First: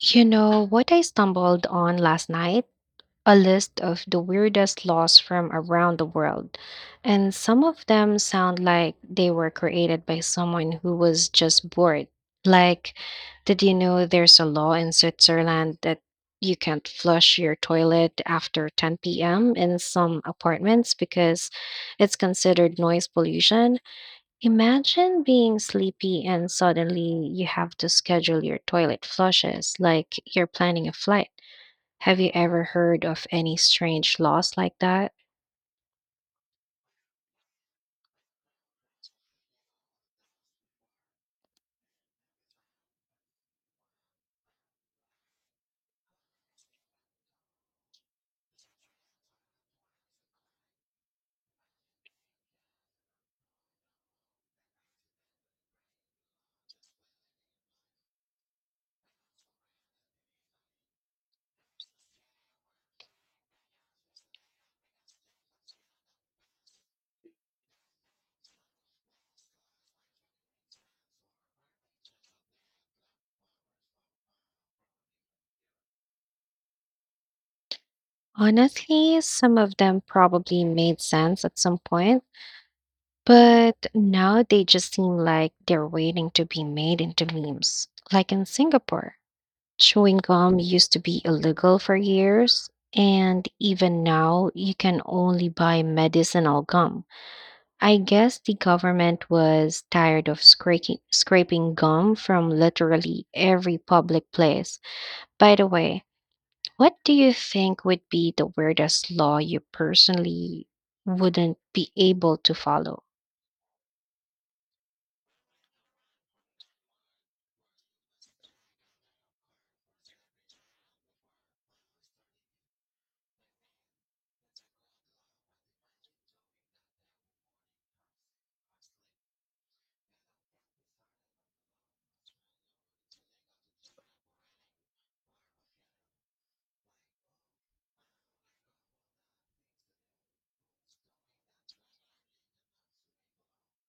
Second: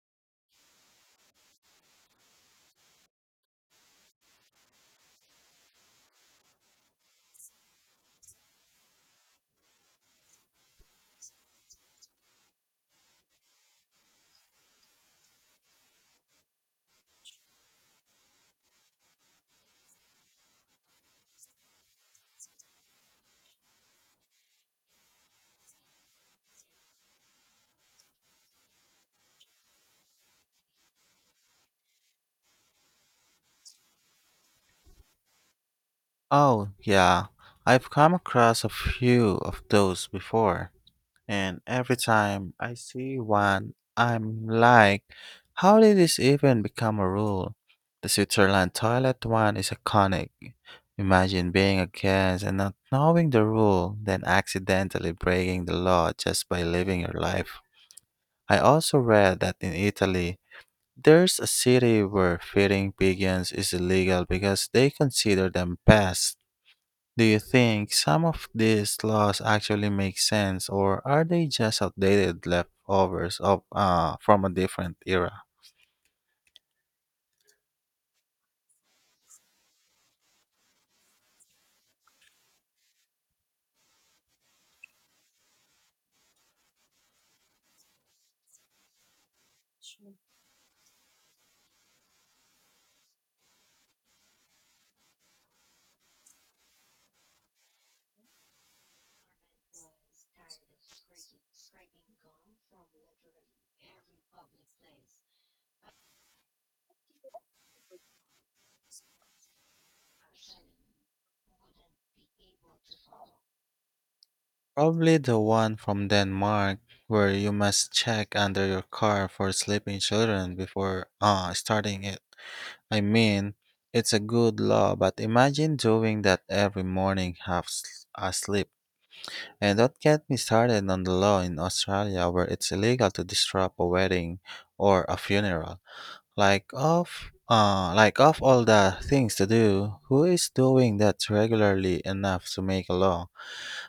You know what I stumbled on last night? A list of the weirdest laws from around the world. And some of them sound like they were created by someone who was just bored. Like, did you know there's a law in Switzerland that you can't flush your toilet after 10 p.m. in some apartments because it's considered noise pollution? Imagine being sleepy and suddenly you have to schedule your toilet flushes like you're planning a flight. Have you ever heard of any strange laws like that? Oh, yeah. I've come across a few of those before, and every time I see one, I'm like, how did this even become a rule? The Switzerland toilet one is iconic. Imagine being a guest and not knowing the rule, then accidentally breaking the law just by living your life. I also read that in Italy, there's a city where feeding pigeons is illegal because they consider them pests. Do you think some of these laws actually make sense, or are they just outdated leftovers of from a different era? Honestly, some of them probably made sense at some point, but now they just seem like they're waiting to be made into memes. Like in Singapore, chewing gum used to be illegal for years, and even now you can only buy medicinal gum. I guess the government was tired of scraping gum from literally every public place. By the way, what do you think would be the weirdest law you personally wouldn't be able to follow? Probably the one from Denmark, where you must check under your car for sleeping children before starting it. I mean, it's a good law, but imagine doing that every morning asleep. And don't get me started on the law in Australia where it's illegal to disrupt a wedding or a funeral. Like of all the things to do, who is doing that regularly enough to make a law?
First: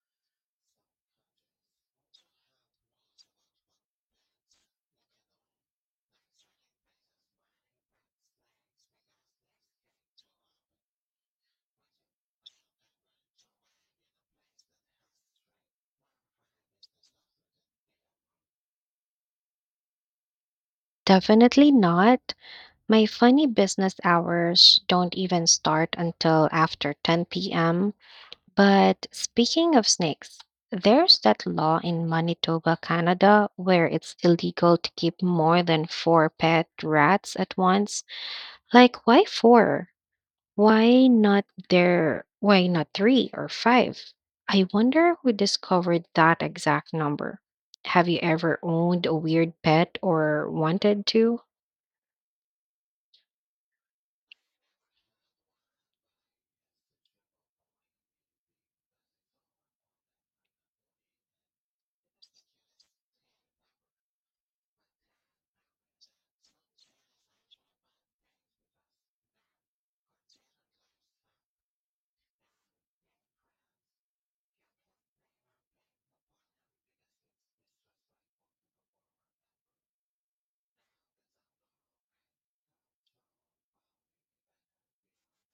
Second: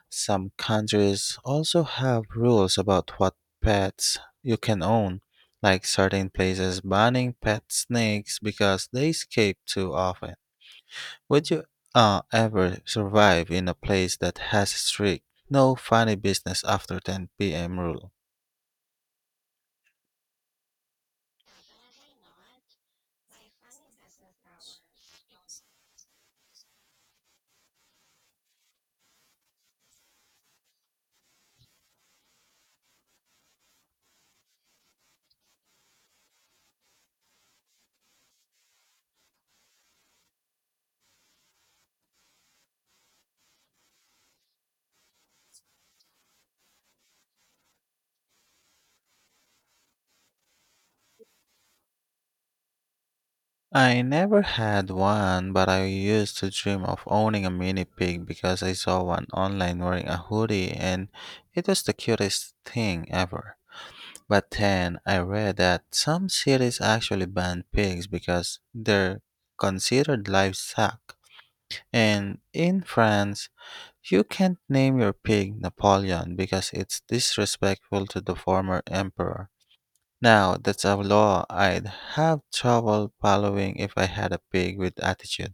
Some countries also have rules about what pets you can own, like certain places banning pet snakes because they escape too often. Would you ever survive in a place that has strict no funny business after 10 p.m. rule? Definitely not. My funny business hours don't even start until after 10 p.m. But speaking of snakes, there's that law in Manitoba, Canada, where it's illegal to keep more than four pet rats at once. Like, why four? Why not there? Why not three or five? I wonder who discovered that exact number. Have you ever owned a weird pet or wanted to? I never had one, but I used to dream of owning a mini pig because I saw one online wearing a hoodie, and it was the cutest thing ever. But then I read that some cities actually ban pigs because they're considered livestock. And in France, you can't name your pig Napoleon because it's disrespectful to the former emperor. Now, that's a law I'd have trouble following if I had a pig with attitude.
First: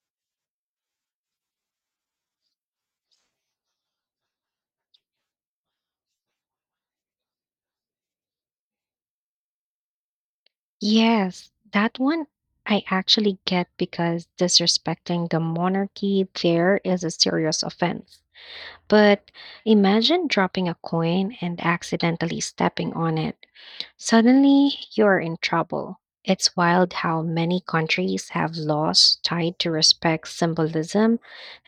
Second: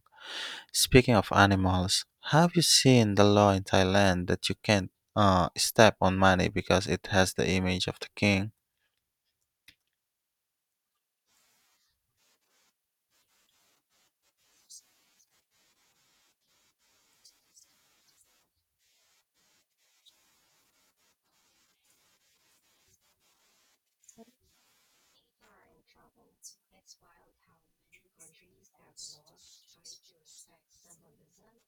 Speaking of animals, have you seen the law in Thailand that you can't step on money because it has the image of the king? Yes, that one I actually get because disrespecting the monarchy there is a serious offense. But imagine dropping a coin and accidentally stepping on it. Suddenly, you're in trouble. It's wild how many countries have laws tied to respect symbolism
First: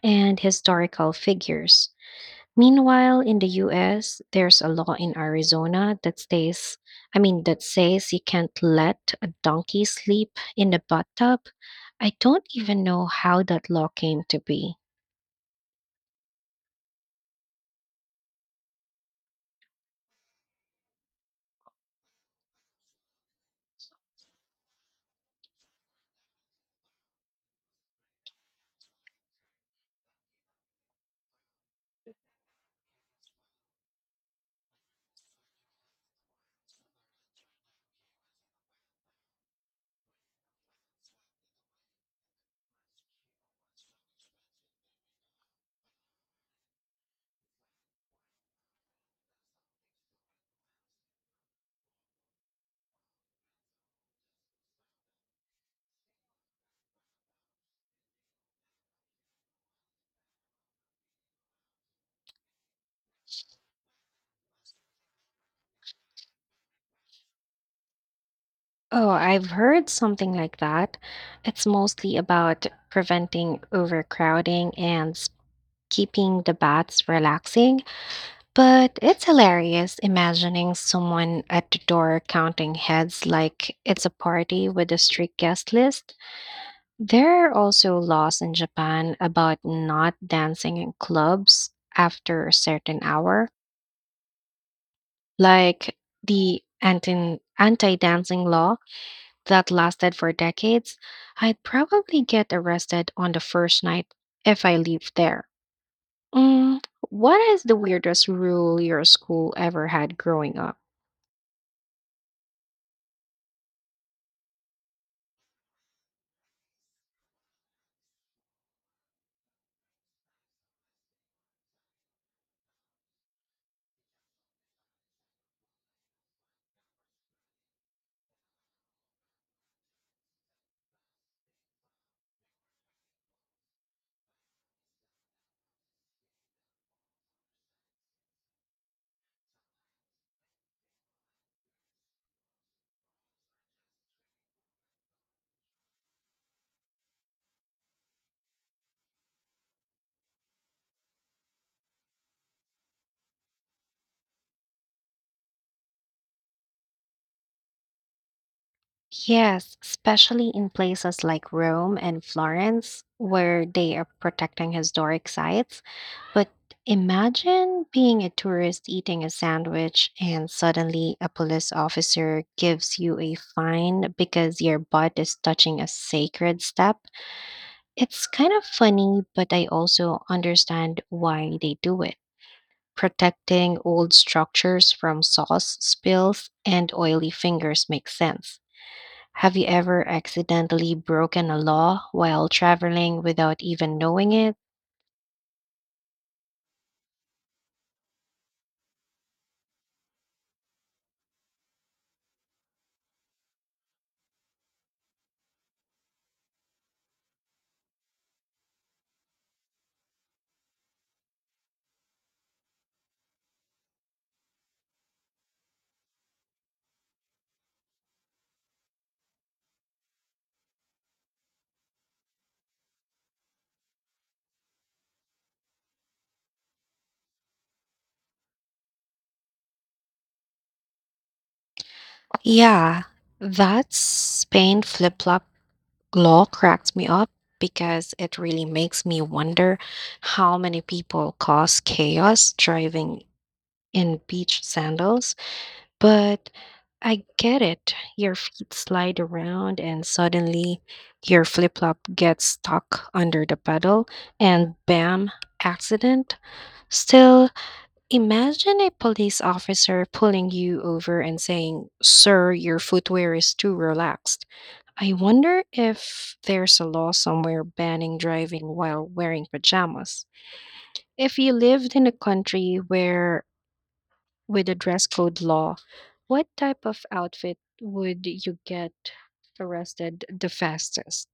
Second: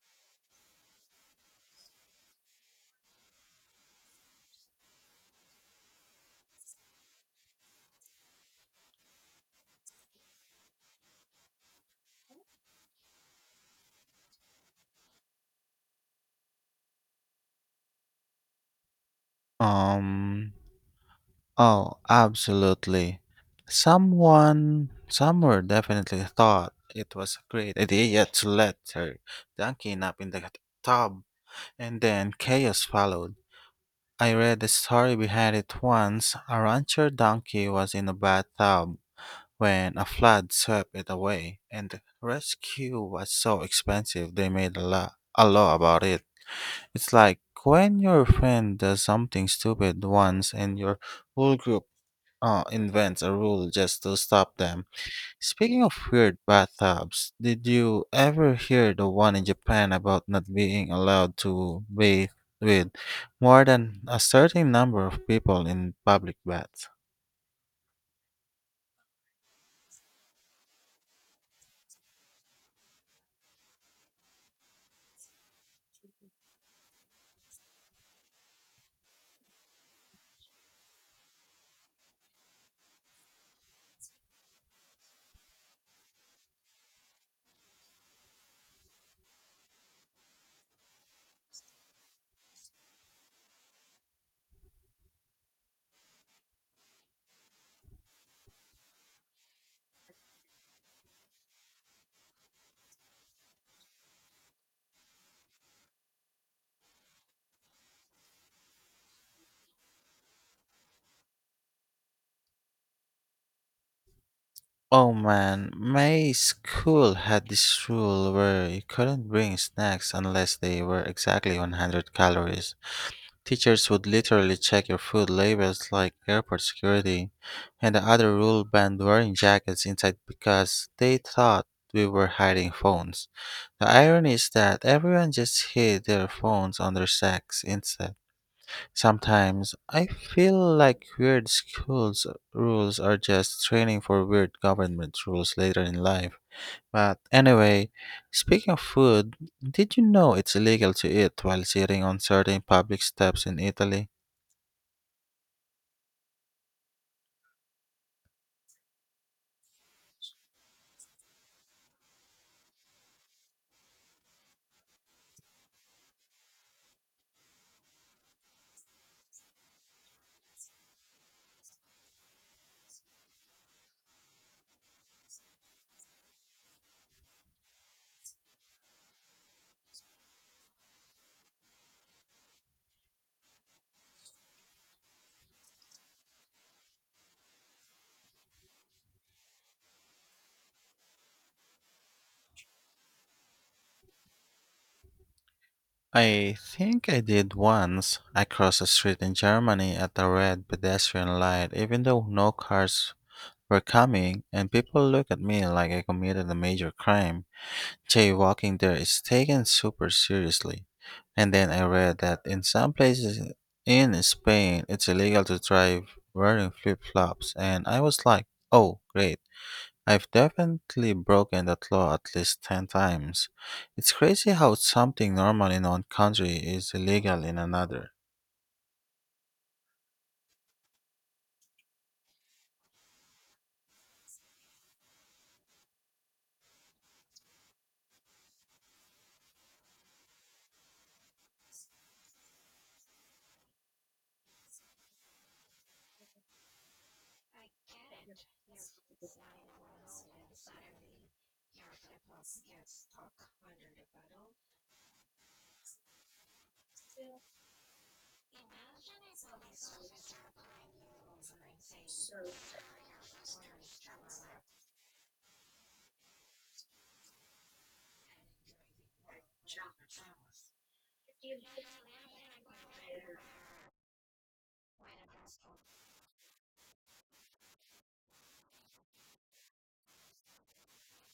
and historical figures. Meanwhile, in the US, there's a law in Arizona that stays I mean that says you can't let a donkey sleep in the bathtub. I don't even know how that law came to be. Um, oh, absolutely. Someone somewhere definitely thought it was a great idea to let her donkey nap in the tub, and then chaos followed. I read the story behind it once. A rancher donkey was in a bathtub when a flood swept it away, and the rescue was so expensive they made a law about it. It's like when your friend does something stupid once and your whole group invents a rule just to stop them. Speaking of weird bathtubs, did you ever hear the one in Japan about not being allowed to bathe with more than a certain number of people in public baths? Oh, I've heard something like that. It's mostly about preventing overcrowding and keeping the baths relaxing, but it's hilarious imagining someone at the door counting heads like it's a party with a strict guest list. There are also laws in Japan about not dancing in clubs after a certain hour, like the anti-dancing law that lasted for decades. I'd probably get arrested on the first night if I lived there. Mm, what is the weirdest rule your school ever had growing up? Oh man, my school had this rule where you couldn't bring snacks unless they were exactly 100 calories. Teachers would literally check your food labels like airport security, and the other rule banned wearing jackets inside because they thought we were hiding phones. The irony is that everyone just hid their phones on their sacks instead. Sometimes I feel like weird schools rules are just training for weird government rules later in life. But anyway, speaking of food, did you know it's illegal to eat while sitting on certain public steps in Italy? Yes, especially in places like Rome and Florence, where they are protecting historic sites. But imagine being a tourist eating a sandwich and suddenly a police officer gives you a fine because your butt is touching a sacred step. It's kind of funny, but I also understand why they do it. Protecting old structures from sauce spills and oily fingers makes sense. Have you ever accidentally broken a law while traveling without even knowing it? I think I did once. I crossed a street in Germany at a red pedestrian light, even though no cars were coming, and people looked at me like I committed a major crime. Jaywalking there is taken super seriously. And then I read that in some places in Spain, it's illegal to drive wearing flip flops, and I was like, oh, great. I've definitely broken that law at least 10 times. It's crazy how something normal in one country is illegal in another. Yeah, that Spain flip flop law cracks me up because it really makes me wonder how many people cause chaos driving in beach sandals. But I get it. Your feet slide around, and suddenly your flip flop gets stuck under the pedal, and bam, accident. Still, imagine a police officer pulling you over and saying, "Sir, your footwear is too relaxed." I wonder if there's a law somewhere banning driving while wearing pajamas. If you lived in a country where with a dress code law, what type of outfit would you get arrested the fastest?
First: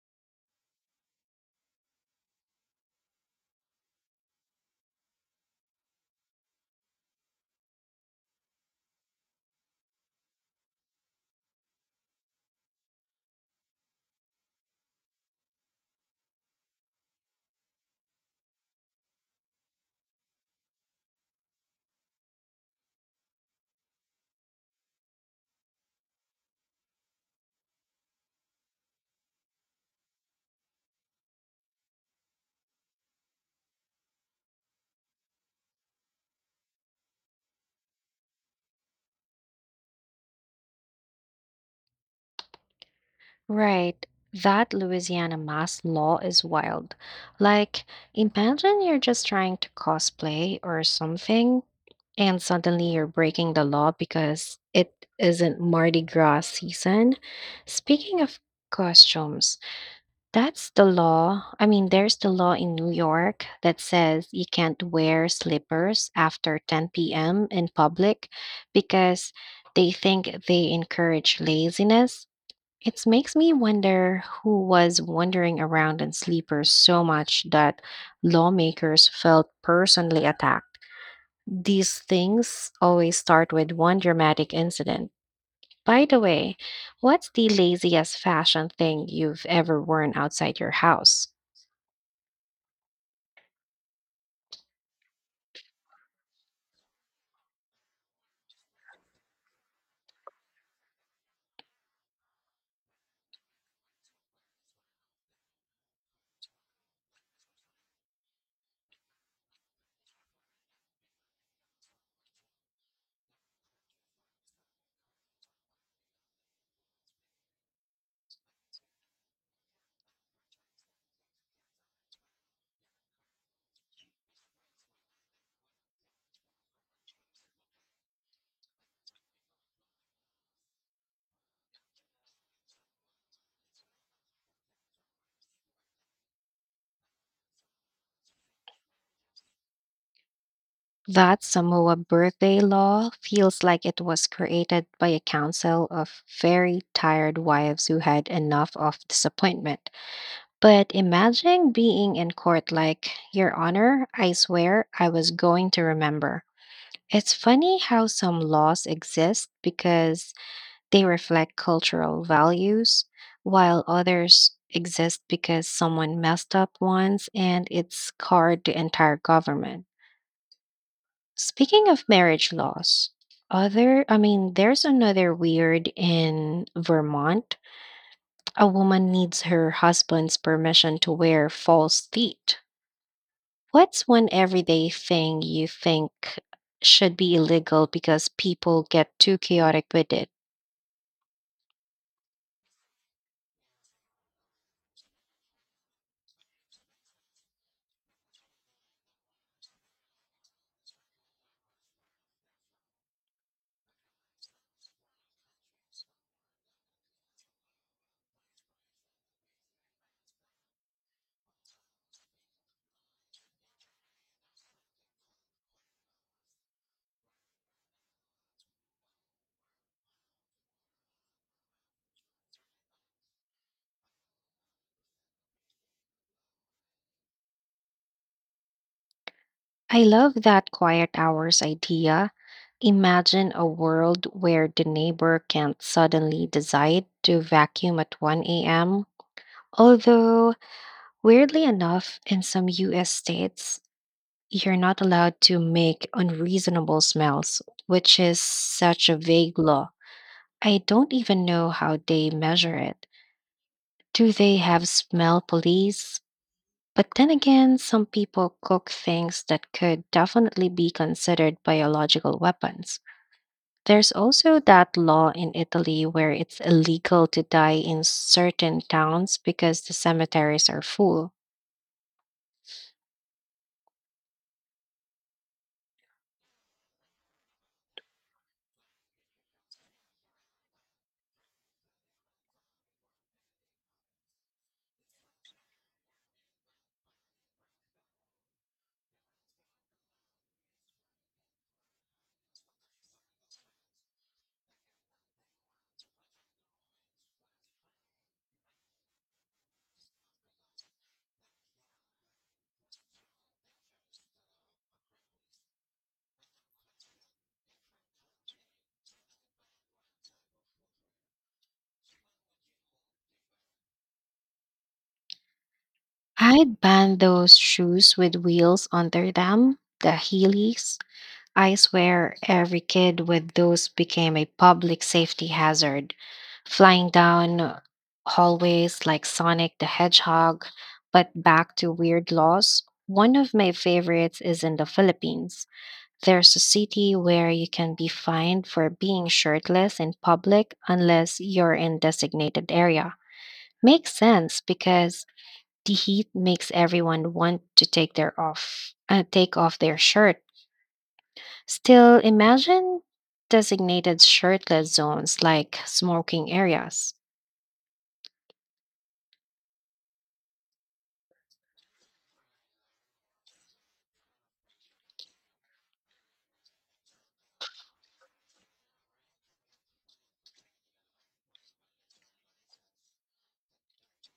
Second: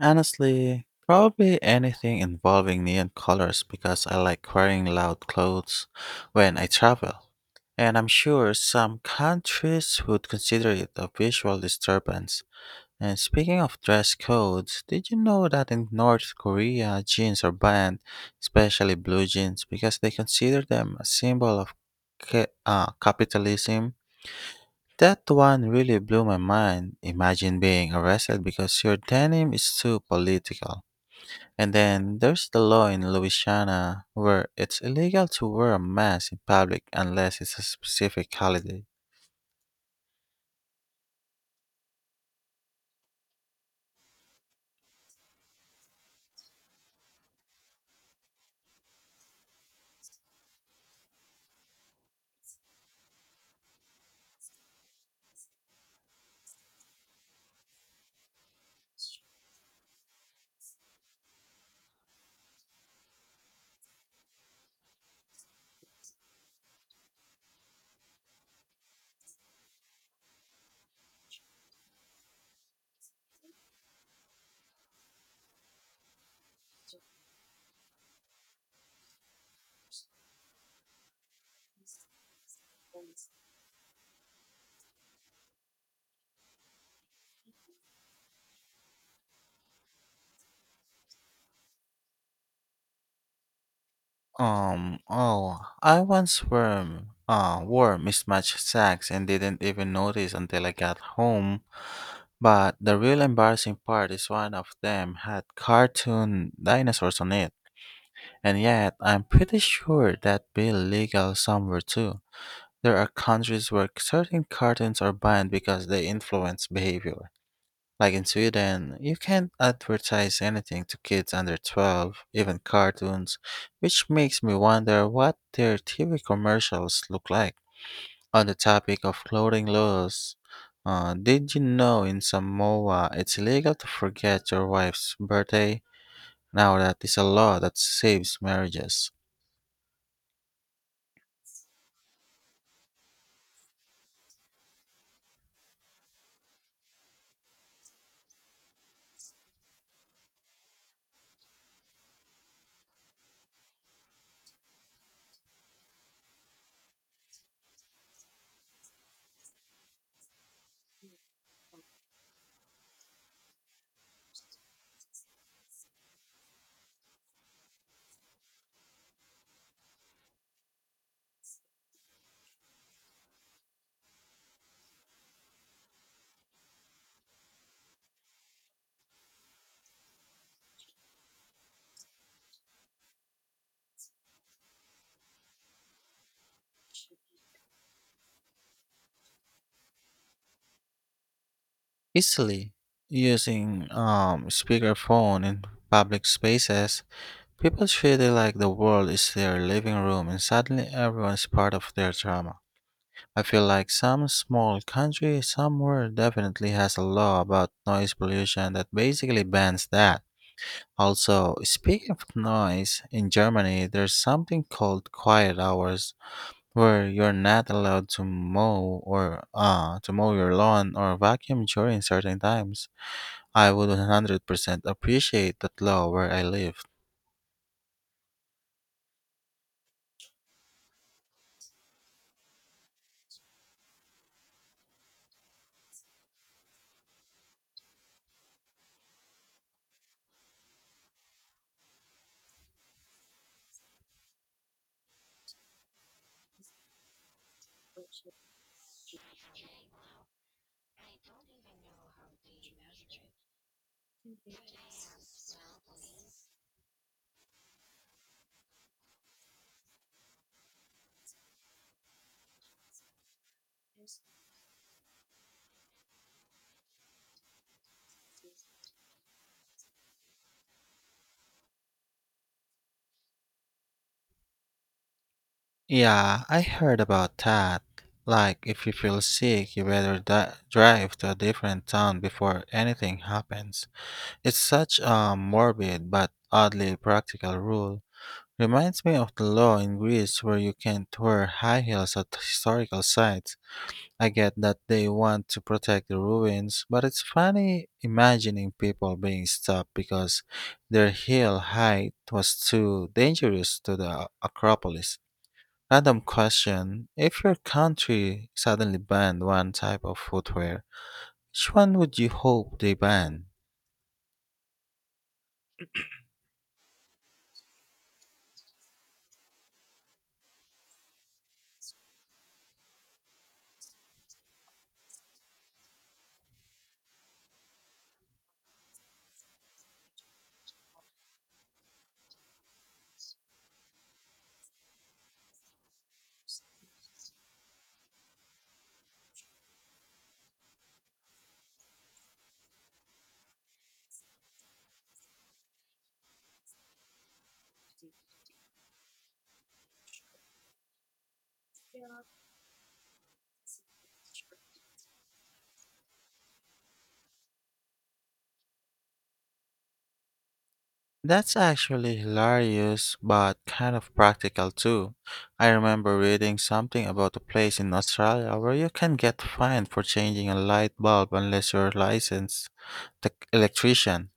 Honestly, probably anything involving neon colors because I like wearing loud clothes when I travel. And I'm sure some countries would consider it a visual disturbance. And speaking of dress codes, did you know that in North Korea, jeans are banned, especially blue jeans, because they consider them a symbol of capitalism? That one really blew my mind. Imagine being arrested because your denim is too political. And then there's the law in Louisiana where it's illegal to wear a mask in public unless it's a specific holiday. Right. That Louisiana mask law is wild. Like, imagine you're just trying to cosplay or something, and suddenly you're breaking the law because it isn't Mardi Gras season. Speaking of costumes, That's the law. I mean, there's the law in New York that says you can't wear slippers after 10 p.m. in public because they think they encourage laziness. It makes me wonder who was wandering around in sleepers so much that lawmakers felt personally attacked. These things always start with one dramatic incident. By the way, what's the laziest fashion thing you've ever worn outside your house? Oh, I once wore mismatched socks and didn't even notice until I got home. But the real embarrassing part is one of them had cartoon dinosaurs on it. And yet, I'm pretty sure that be legal somewhere too. There are countries where certain cartoons are banned because they influence behavior. Like in Sweden, you can't advertise anything to kids under 12, even cartoons, which makes me wonder what their TV commercials look like. On the topic of clothing laws, did you know in Samoa it's illegal to forget your wife's birthday? Now that is a law that saves marriages. That Samoa birthday law feels like it was created by a council of very tired wives who had enough of disappointment. But imagine being in court like, "Your Honor, I swear I was going to remember." It's funny how some laws exist because they reflect cultural values, while others exist because someone messed up once and it scarred the entire government. Speaking of marriage laws, other I mean, there's another weird in Vermont. A woman needs her husband's permission to wear false teeth. What's one everyday thing you think should be illegal because people get too chaotic with it? Easily using speakerphone in public spaces. People feel like the world is their living room and suddenly everyone's part of their drama. I feel like some small country somewhere definitely has a law about noise pollution that basically bans that. Also, speaking of noise, in Germany there's something called quiet hours where you're not allowed to mow or to mow your lawn or vacuum during certain times. I would 100% appreciate that law where I live. I love that quiet hours idea. Imagine a world where the neighbor can't suddenly decide to vacuum at 1 a.m. Although, weirdly enough, in some US states, you're not allowed to make unreasonable smells, which is such a vague law. I don't even know how they measure it. Do they have smell police? But then again, some people cook things that could definitely be considered biological weapons. There's also that law in Italy where it's illegal to die in certain towns because the cemeteries are full. Yeah, I heard about that. Like, if you feel sick, you better drive to a different town before anything happens. It's such a morbid but oddly practical rule. Reminds me of the law in Greece where you can't wear high heels at historical sites. I get that they want to protect the ruins, but it's funny imagining people being stopped because their heel height was too dangerous to the Acropolis. Random question. If your country suddenly banned one type of footwear, which one would you hope they ban? I'd ban those shoes with wheels under them, the Heelys. I swear every kid with those became a public safety hazard, flying down hallways like Sonic the Hedgehog. But back to weird laws, one of my favorites is in the Philippines. There's a city where you can be fined for being shirtless in public unless you're in designated area. Makes sense because the heat makes everyone want to take off their shirt. Still, imagine designated shirtless zones like smoking areas. That's actually hilarious, but kind of practical too. I remember reading something about a place in Australia where you can get fined for changing a light bulb unless you're a licensed electrician.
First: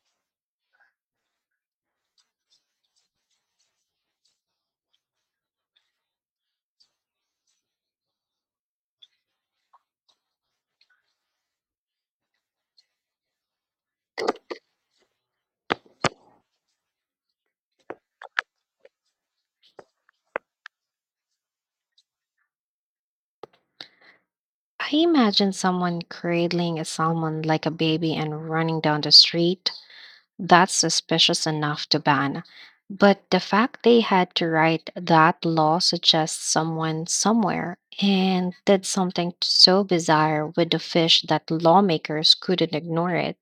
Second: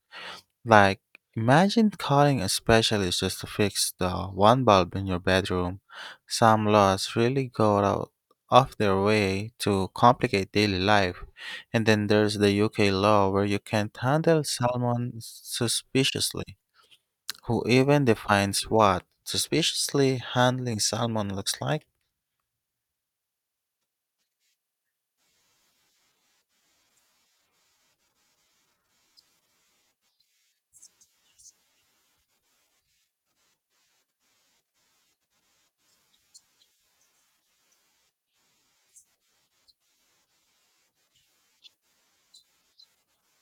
Like, imagine calling a specialist just to fix the one bulb in your bedroom. Some laws really go out of their way to complicate daily life. And then there's the UK law where you can't handle salmon suspiciously. Who even defines what suspiciously handling salmon looks like? I imagine someone cradling a salmon like a baby and running down the street. That's suspicious enough to ban. But the fact they had to write that law suggests someone somewhere and did something so bizarre with the fish that lawmakers couldn't ignore it.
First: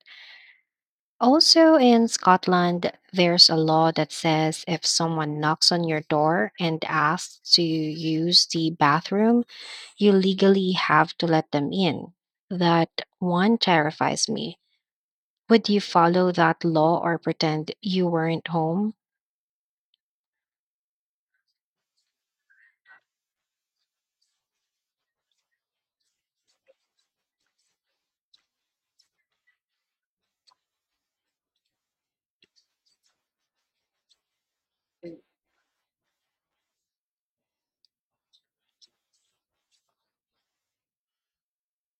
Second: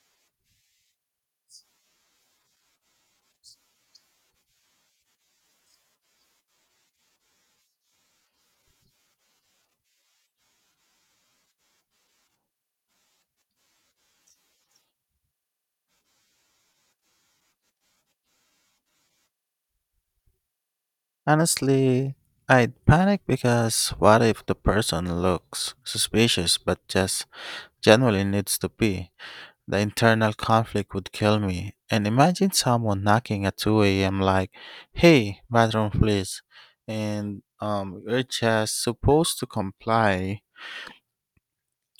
Also, in Scotland, there's a law that says if someone knocks on your door and asks to use the bathroom, you legally have to let them in. That one terrifies me. Would you follow that law or pretend you weren't home? Honestly, I'd panic because what if the person looks suspicious but just generally needs to pee? The internal conflict would kill me. And imagine someone knocking at 2 a.m. like, hey, bathroom please. And we're just supposed to comply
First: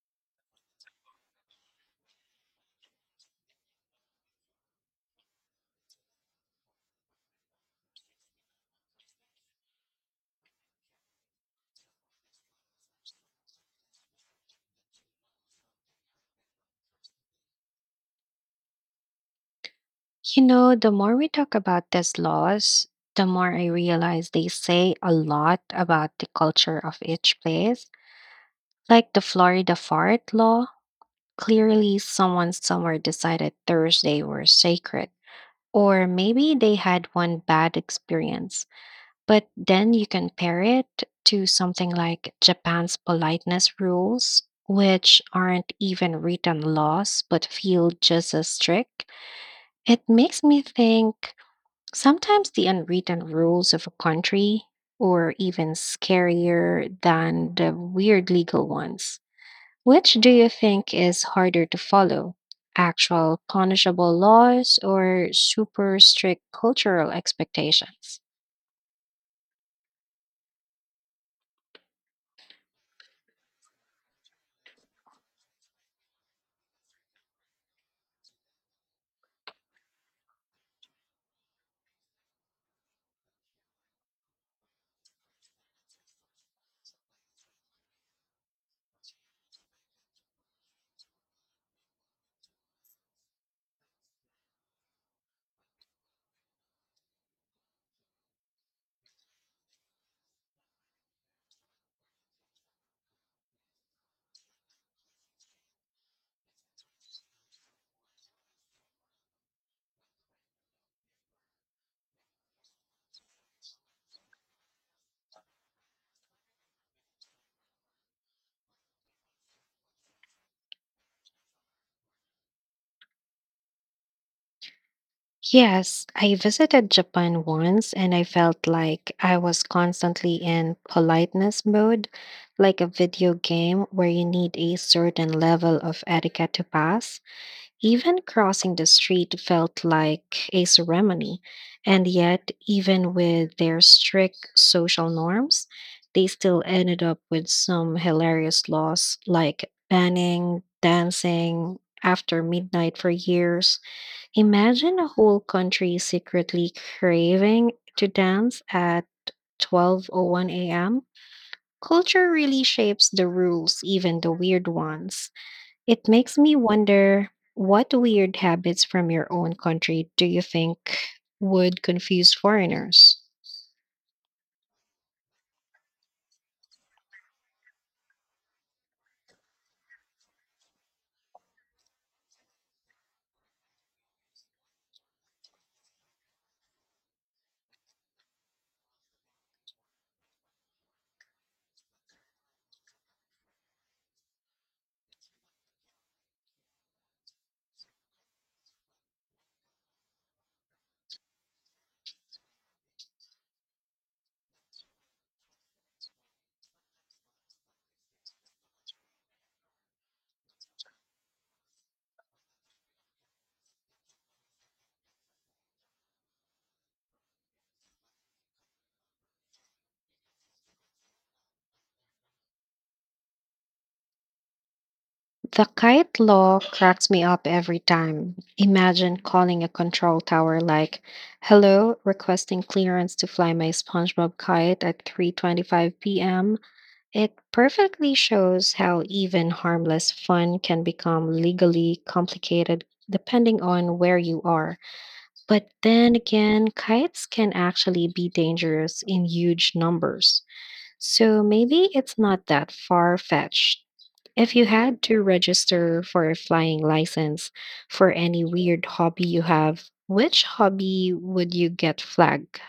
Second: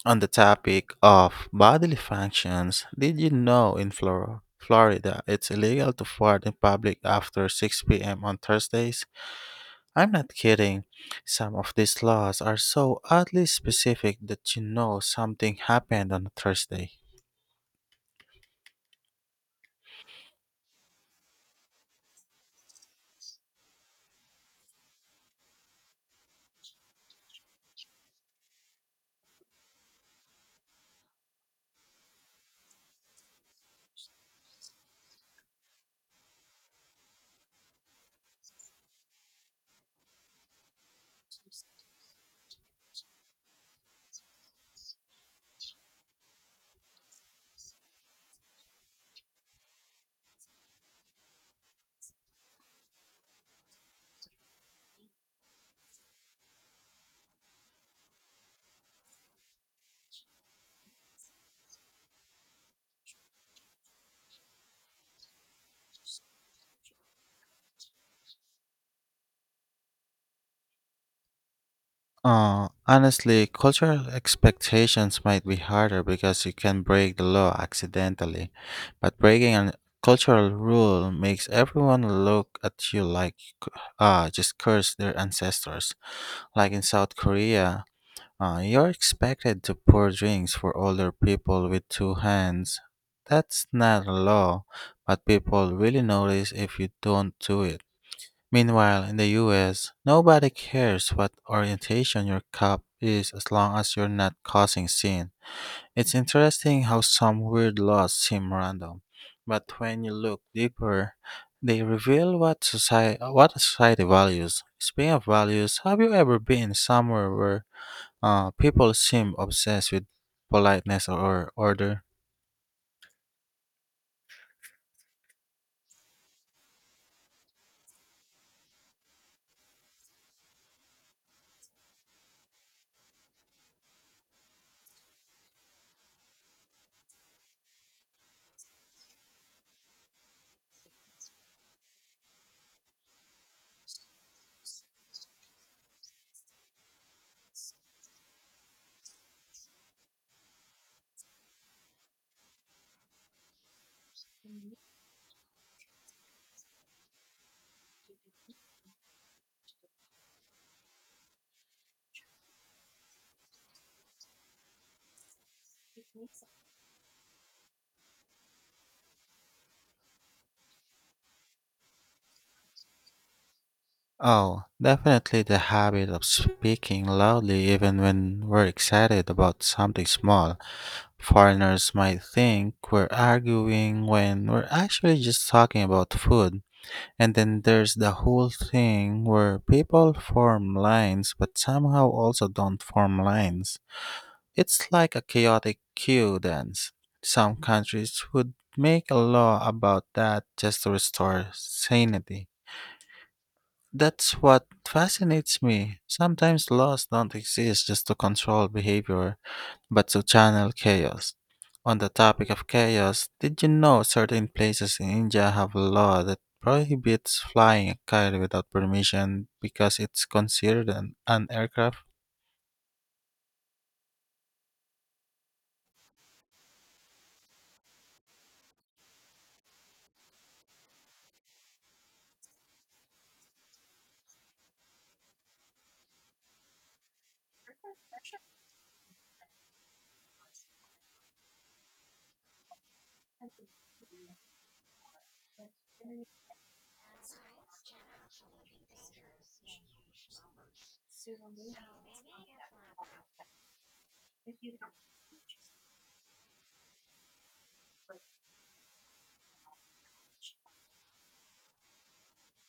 on the topic of bodily functions. Did you know in Florida it's illegal to fart in public after 6 p.m. on Thursdays? I'm not kidding. Some of these laws are so oddly specific that you know something happened on a Thursday. You know, the more we talk about these laws, the more I realize they say a lot about the culture of each place. Like the Florida fart law, clearly, someone somewhere decided Thursday were sacred. Or maybe they had one bad experience. But then you compare it to something like Japan's politeness rules, which aren't even written laws but feel just as strict. It makes me think sometimes the unwritten rules of a country, or even scarier than the weird legal ones. Which do you think is harder to follow? Actual punishable laws or super strict cultural expectations? Honestly, cultural expectations might be harder because you can break the law accidentally, but breaking a cultural rule makes everyone look at you like you just curse their ancestors. Like in South Korea, you're expected to pour drinks for older people with two hands. That's not a law, but people really notice if you don't do it. Meanwhile, in the US, nobody cares what orientation your cup is as long as you're not causing sin. It's interesting how some weird laws seem random, but when you look deeper, they reveal what a society values. Speaking of values, have you ever been somewhere where people seem obsessed with politeness or order? Yes, I visited Japan once and I felt like I was constantly in politeness mode, like a video game where you need a certain level of etiquette to pass. Even crossing the street felt like a ceremony, and yet, even with their strict social norms, they still ended up with some hilarious laws like banning dancing after midnight for years. Imagine a whole country secretly craving to dance at 12:01 a.m. Culture really shapes the rules, even the weird ones. It makes me wonder, what weird habits from your own country do you think would confuse foreigners? Oh, definitely the habit of speaking loudly even when we're excited about something small. Foreigners might think we're arguing when we're actually just talking about food. And then there's the whole thing where people form lines but somehow also don't form lines. It's like a chaotic queue dance. Some countries would make a law about that just to restore sanity. That's what fascinates me. Sometimes laws don't exist just to control behavior, but to channel chaos. On the topic of chaos, did you know certain places in India have a law that prohibits flying a kite without permission because it's considered an aircraft? The kite law cracks me up every time. Imagine calling a control tower like, "Hello, requesting clearance to fly my SpongeBob kite at 3:25 p.m." It perfectly shows how even harmless fun can become legally complicated depending on where you are. But then again, kites can actually be dangerous in huge numbers. So maybe it's not that far fetched. If you had to register for a flying license for any weird hobby you have, which hobby would you get flagged?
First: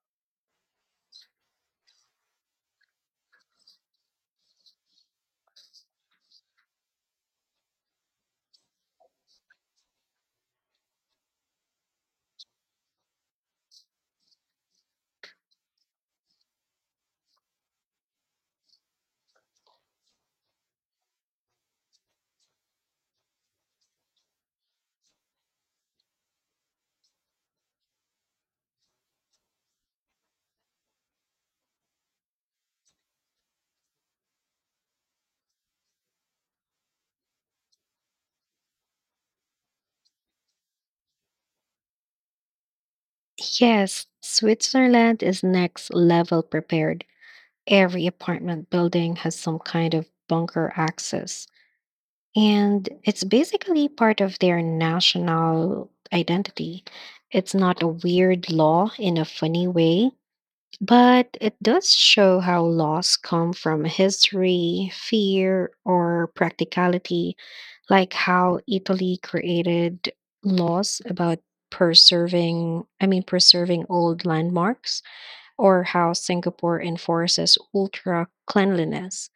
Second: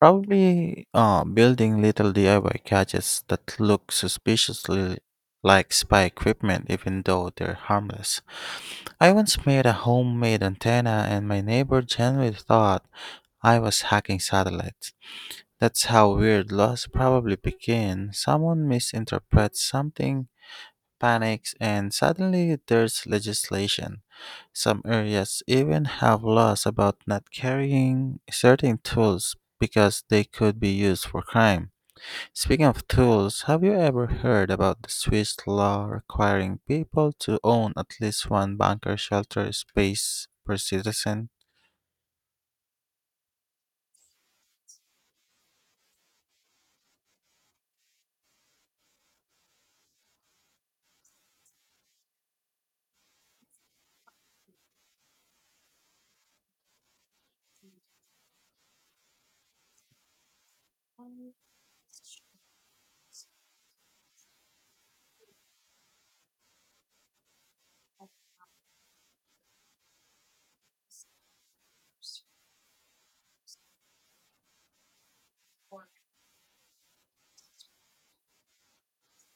Probably building little DIY gadgets that look suspiciously like spy equipment, even though they're harmless. I once made a homemade antenna, and my neighbor genuinely thought I was hacking satellites. That's how weird laws probably begin. Someone misinterprets something, panics, and suddenly there's legislation. Some areas even have laws about not carrying certain tools because they could be used for crime. Speaking of tools, have you ever heard about the Swiss law requiring people to own at least one bunker shelter space per citizen? Yes, Switzerland is next level prepared. Every apartment building has some kind of bunker access. And it's basically part of their national identity. It's not a weird law in a funny way, but it does show how laws come from history, fear, or practicality, like how Italy created laws about preserving I mean preserving old landmarks, or how Singapore enforces ultra cleanliness.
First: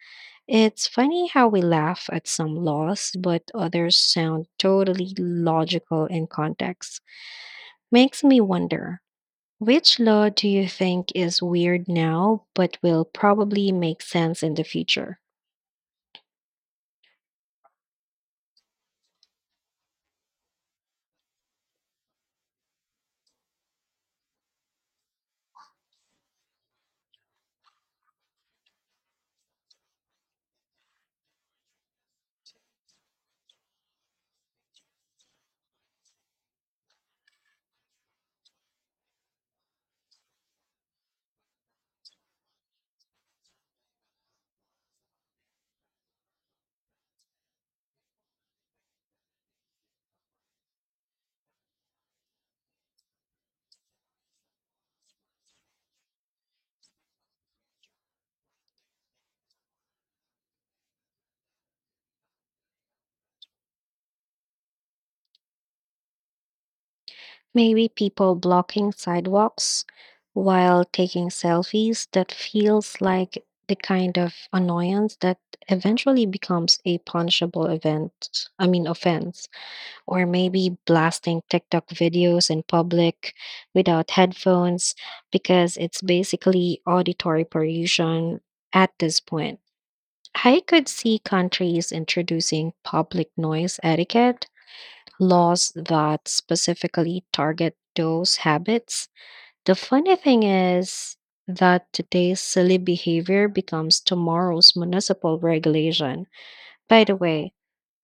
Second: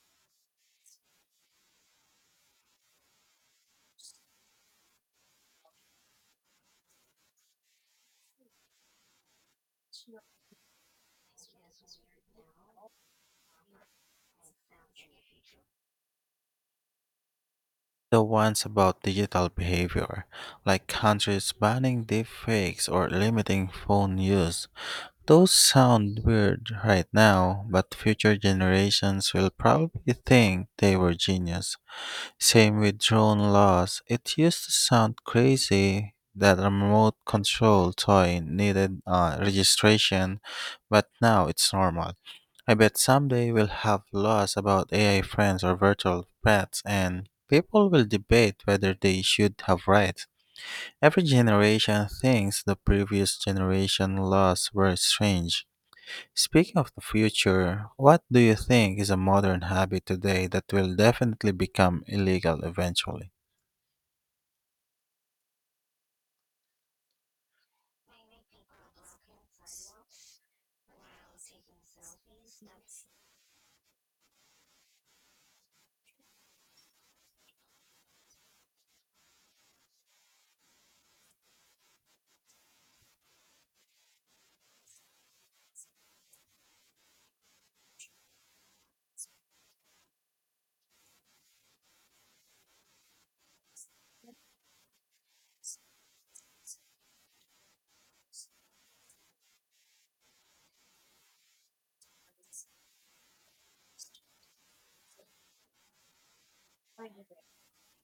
It's funny how we laugh at some laws, but others sound totally logical in context. Makes me wonder, which law do you think is weird now, but will probably make sense in the future? The ones about digital behavior, like countries banning deepfakes or limiting phone use. Those sound weird right now, but future generations will probably think they were genius. Same with drone laws. It used to sound crazy that a remote control toy needed registration, but now it's normal. I bet someday we'll have laws about AI friends or virtual pets, and people will debate whether they should have rights. Every generation thinks the previous generation laws were strange. Speaking of the future, what do you think is a modern hobby today that will definitely become illegal eventually? Maybe people blocking sidewalks while taking selfies. That feels like the kind of annoyance that eventually becomes a punishable offense. Or maybe blasting TikTok videos in public without headphones, because it's basically auditory pollution at this point. I could see countries introducing public noise etiquette laws that specifically target those habits. The funny thing is that today's silly behavior becomes tomorrow's municipal regulation. By the way,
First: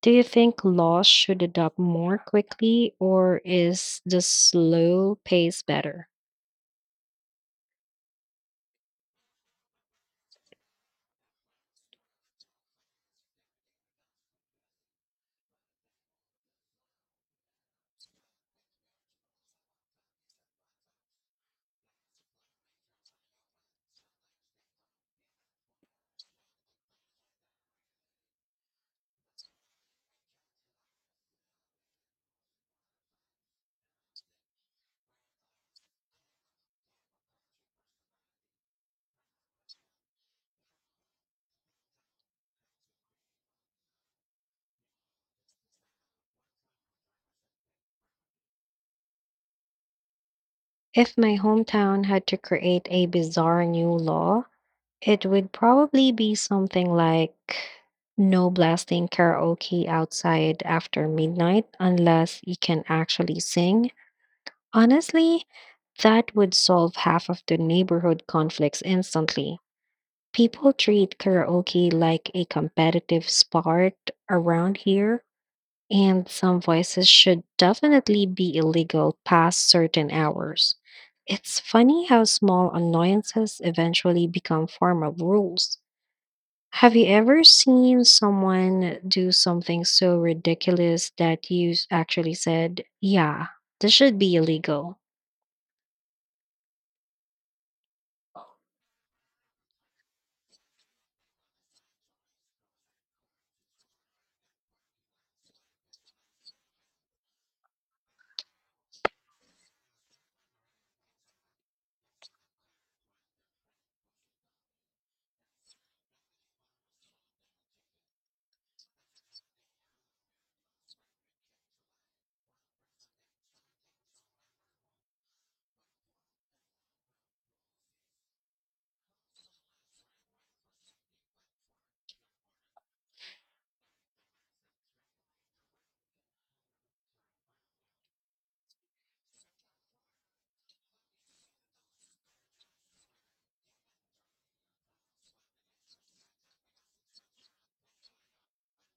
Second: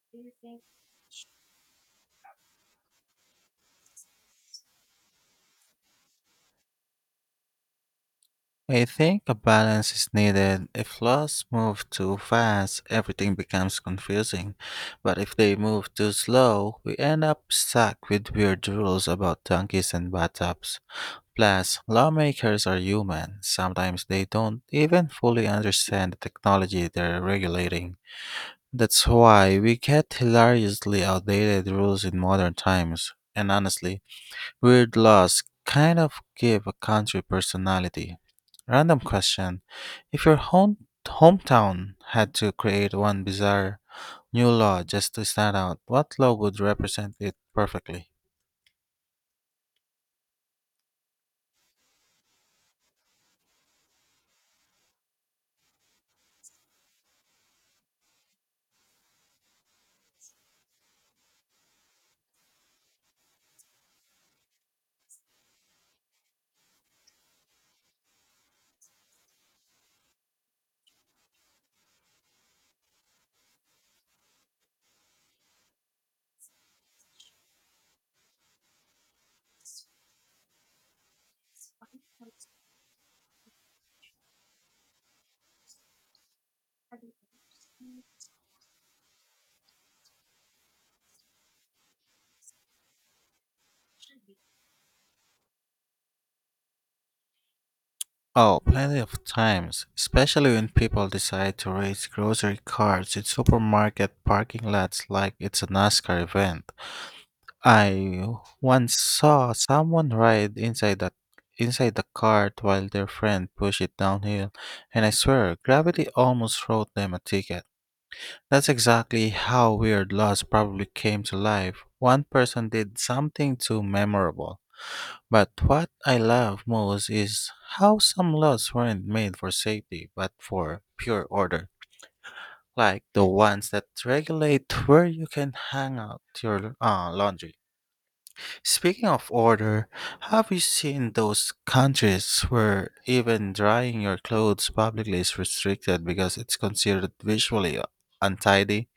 do you think laws should adopt more quickly, or is the slow pace better? I think a balance is needed. If laws move too fast, everything becomes confusing. But if they move too slow, we end up stuck with weird rules about donkeys and bathtubs. Plus, lawmakers are human. Sometimes they don't even fully understand the technology they're regulating. That's why we get hilariously outdated rules in modern times. And honestly, weird laws kind of give a country personality. Random question. If your hometown had to create one bizarre new law just to stand out, what law would represent it perfectly? If my hometown had to create a bizarre new law, it would probably be something like no blasting karaoke outside after midnight unless you can actually sing. Honestly, that would solve half of the neighborhood conflicts instantly. People treat karaoke like a competitive sport around here. And some voices should definitely be illegal past certain hours. It's funny how small annoyances eventually become formal rules. Have you ever seen someone do something so ridiculous that you actually said, yeah, this should be illegal? Oh, plenty of times, especially when people decide to race grocery carts in supermarket parking lots like it's a NASCAR event. I once saw someone ride inside the cart while their friend pushed it downhill, and I swear gravity almost wrote them a ticket. That's exactly how weird laws probably came to life. One person did something too memorable. But what I love most is how some laws weren't made for safety but for pure order. Like the ones that regulate where you can hang out your laundry. Speaking of order, have you seen those countries where even drying your clothes publicly is restricted because it's considered visually untidy?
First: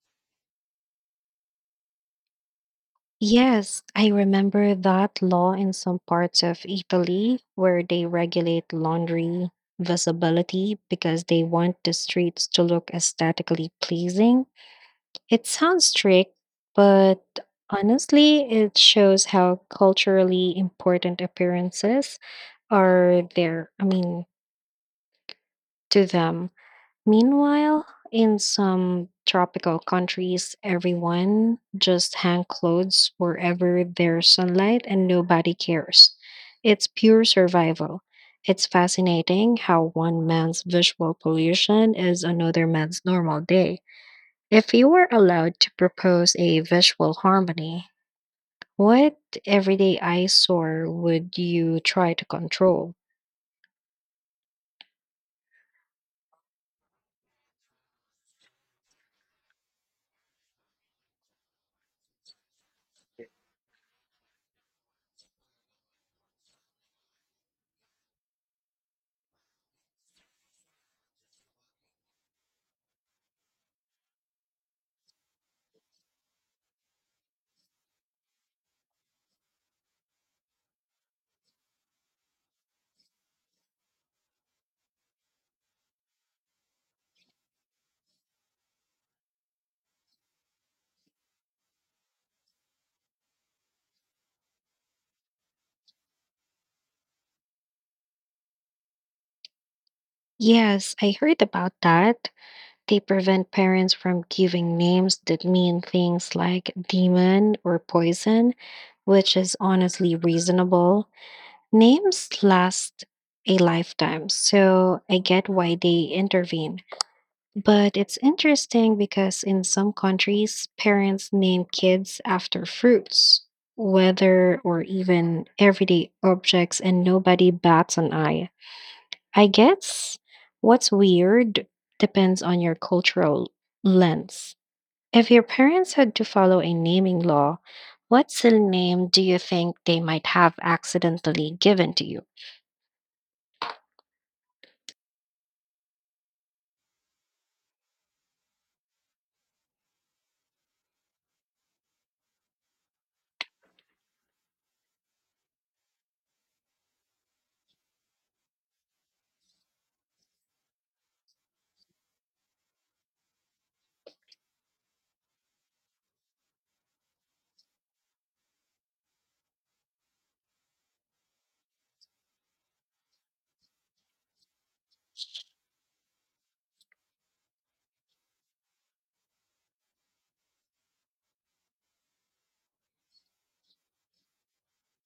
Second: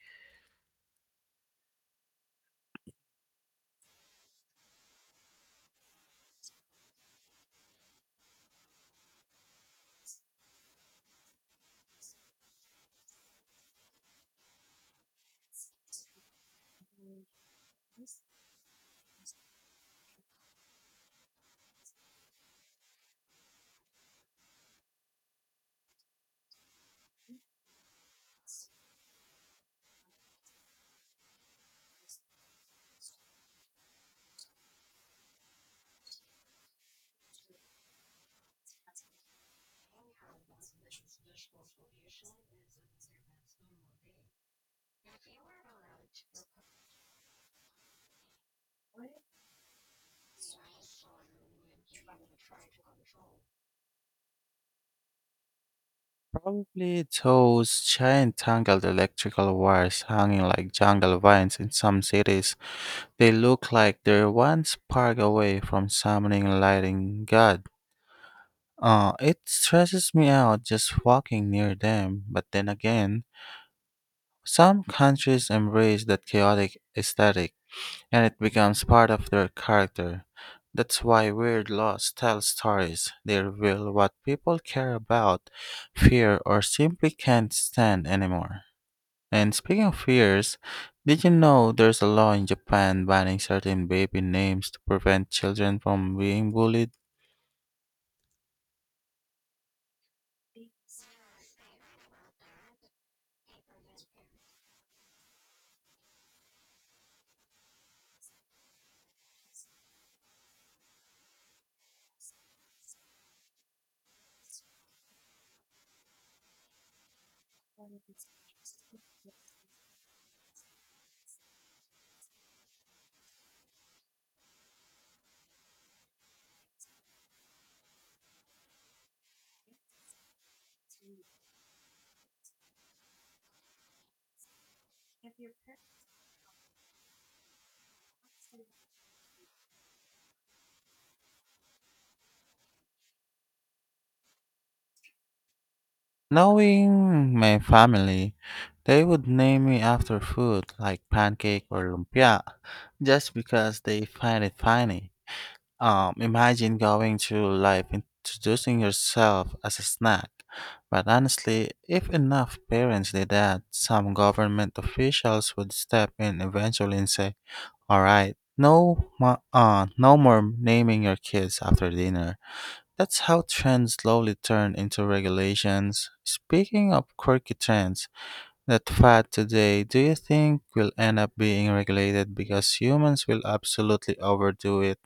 Yes, I remember that law in some parts of Italy where they regulate laundry visibility because they want the streets to look aesthetically pleasing. It sounds strict, but honestly, it shows how culturally important appearances are there. I mean, to them. Meanwhile, in some tropical countries, everyone just hang clothes wherever there's sunlight and nobody cares. It's pure survival. It's fascinating how one man's visual pollution is another man's normal day. If you were allowed to propose a visual harmony, what everyday eyesore would you try to control? Probably those giant tangled electrical wires hanging like jungle vines in some cities. They look like they're one spark away from summoning lighting god. It stresses me out just walking near them, but then again, some countries embrace that chaotic aesthetic and it becomes part of their character. That's why weird laws tell stories. They reveal what people care about, fear, or simply can't stand anymore. And speaking of fears, did you know there's a law in Japan banning certain baby names to prevent children from being bullied? Yes, I heard about that. They prevent parents from giving names that mean things like demon or poison, which is honestly reasonable. Names last a lifetime, so I get why they intervene. But it's interesting because in some countries, parents name kids after fruits, weather, or even everyday objects, and nobody bats an eye. I guess what's weird depends on your cultural lens. If your parents had to follow a naming law, what silly name do you think they might have accidentally given to you? Knowing my family, they would name me after food like pancake or lumpia just because they find it funny. Imagine going through life introducing yourself as a snack. But honestly, if enough parents did that, some government officials would step in eventually and say, "All right, no, no more naming your kids after dinner." That's how trends slowly turn into regulations. Speaking of quirky trends, that fad today, do you think will end up being regulated because humans will absolutely overdo it?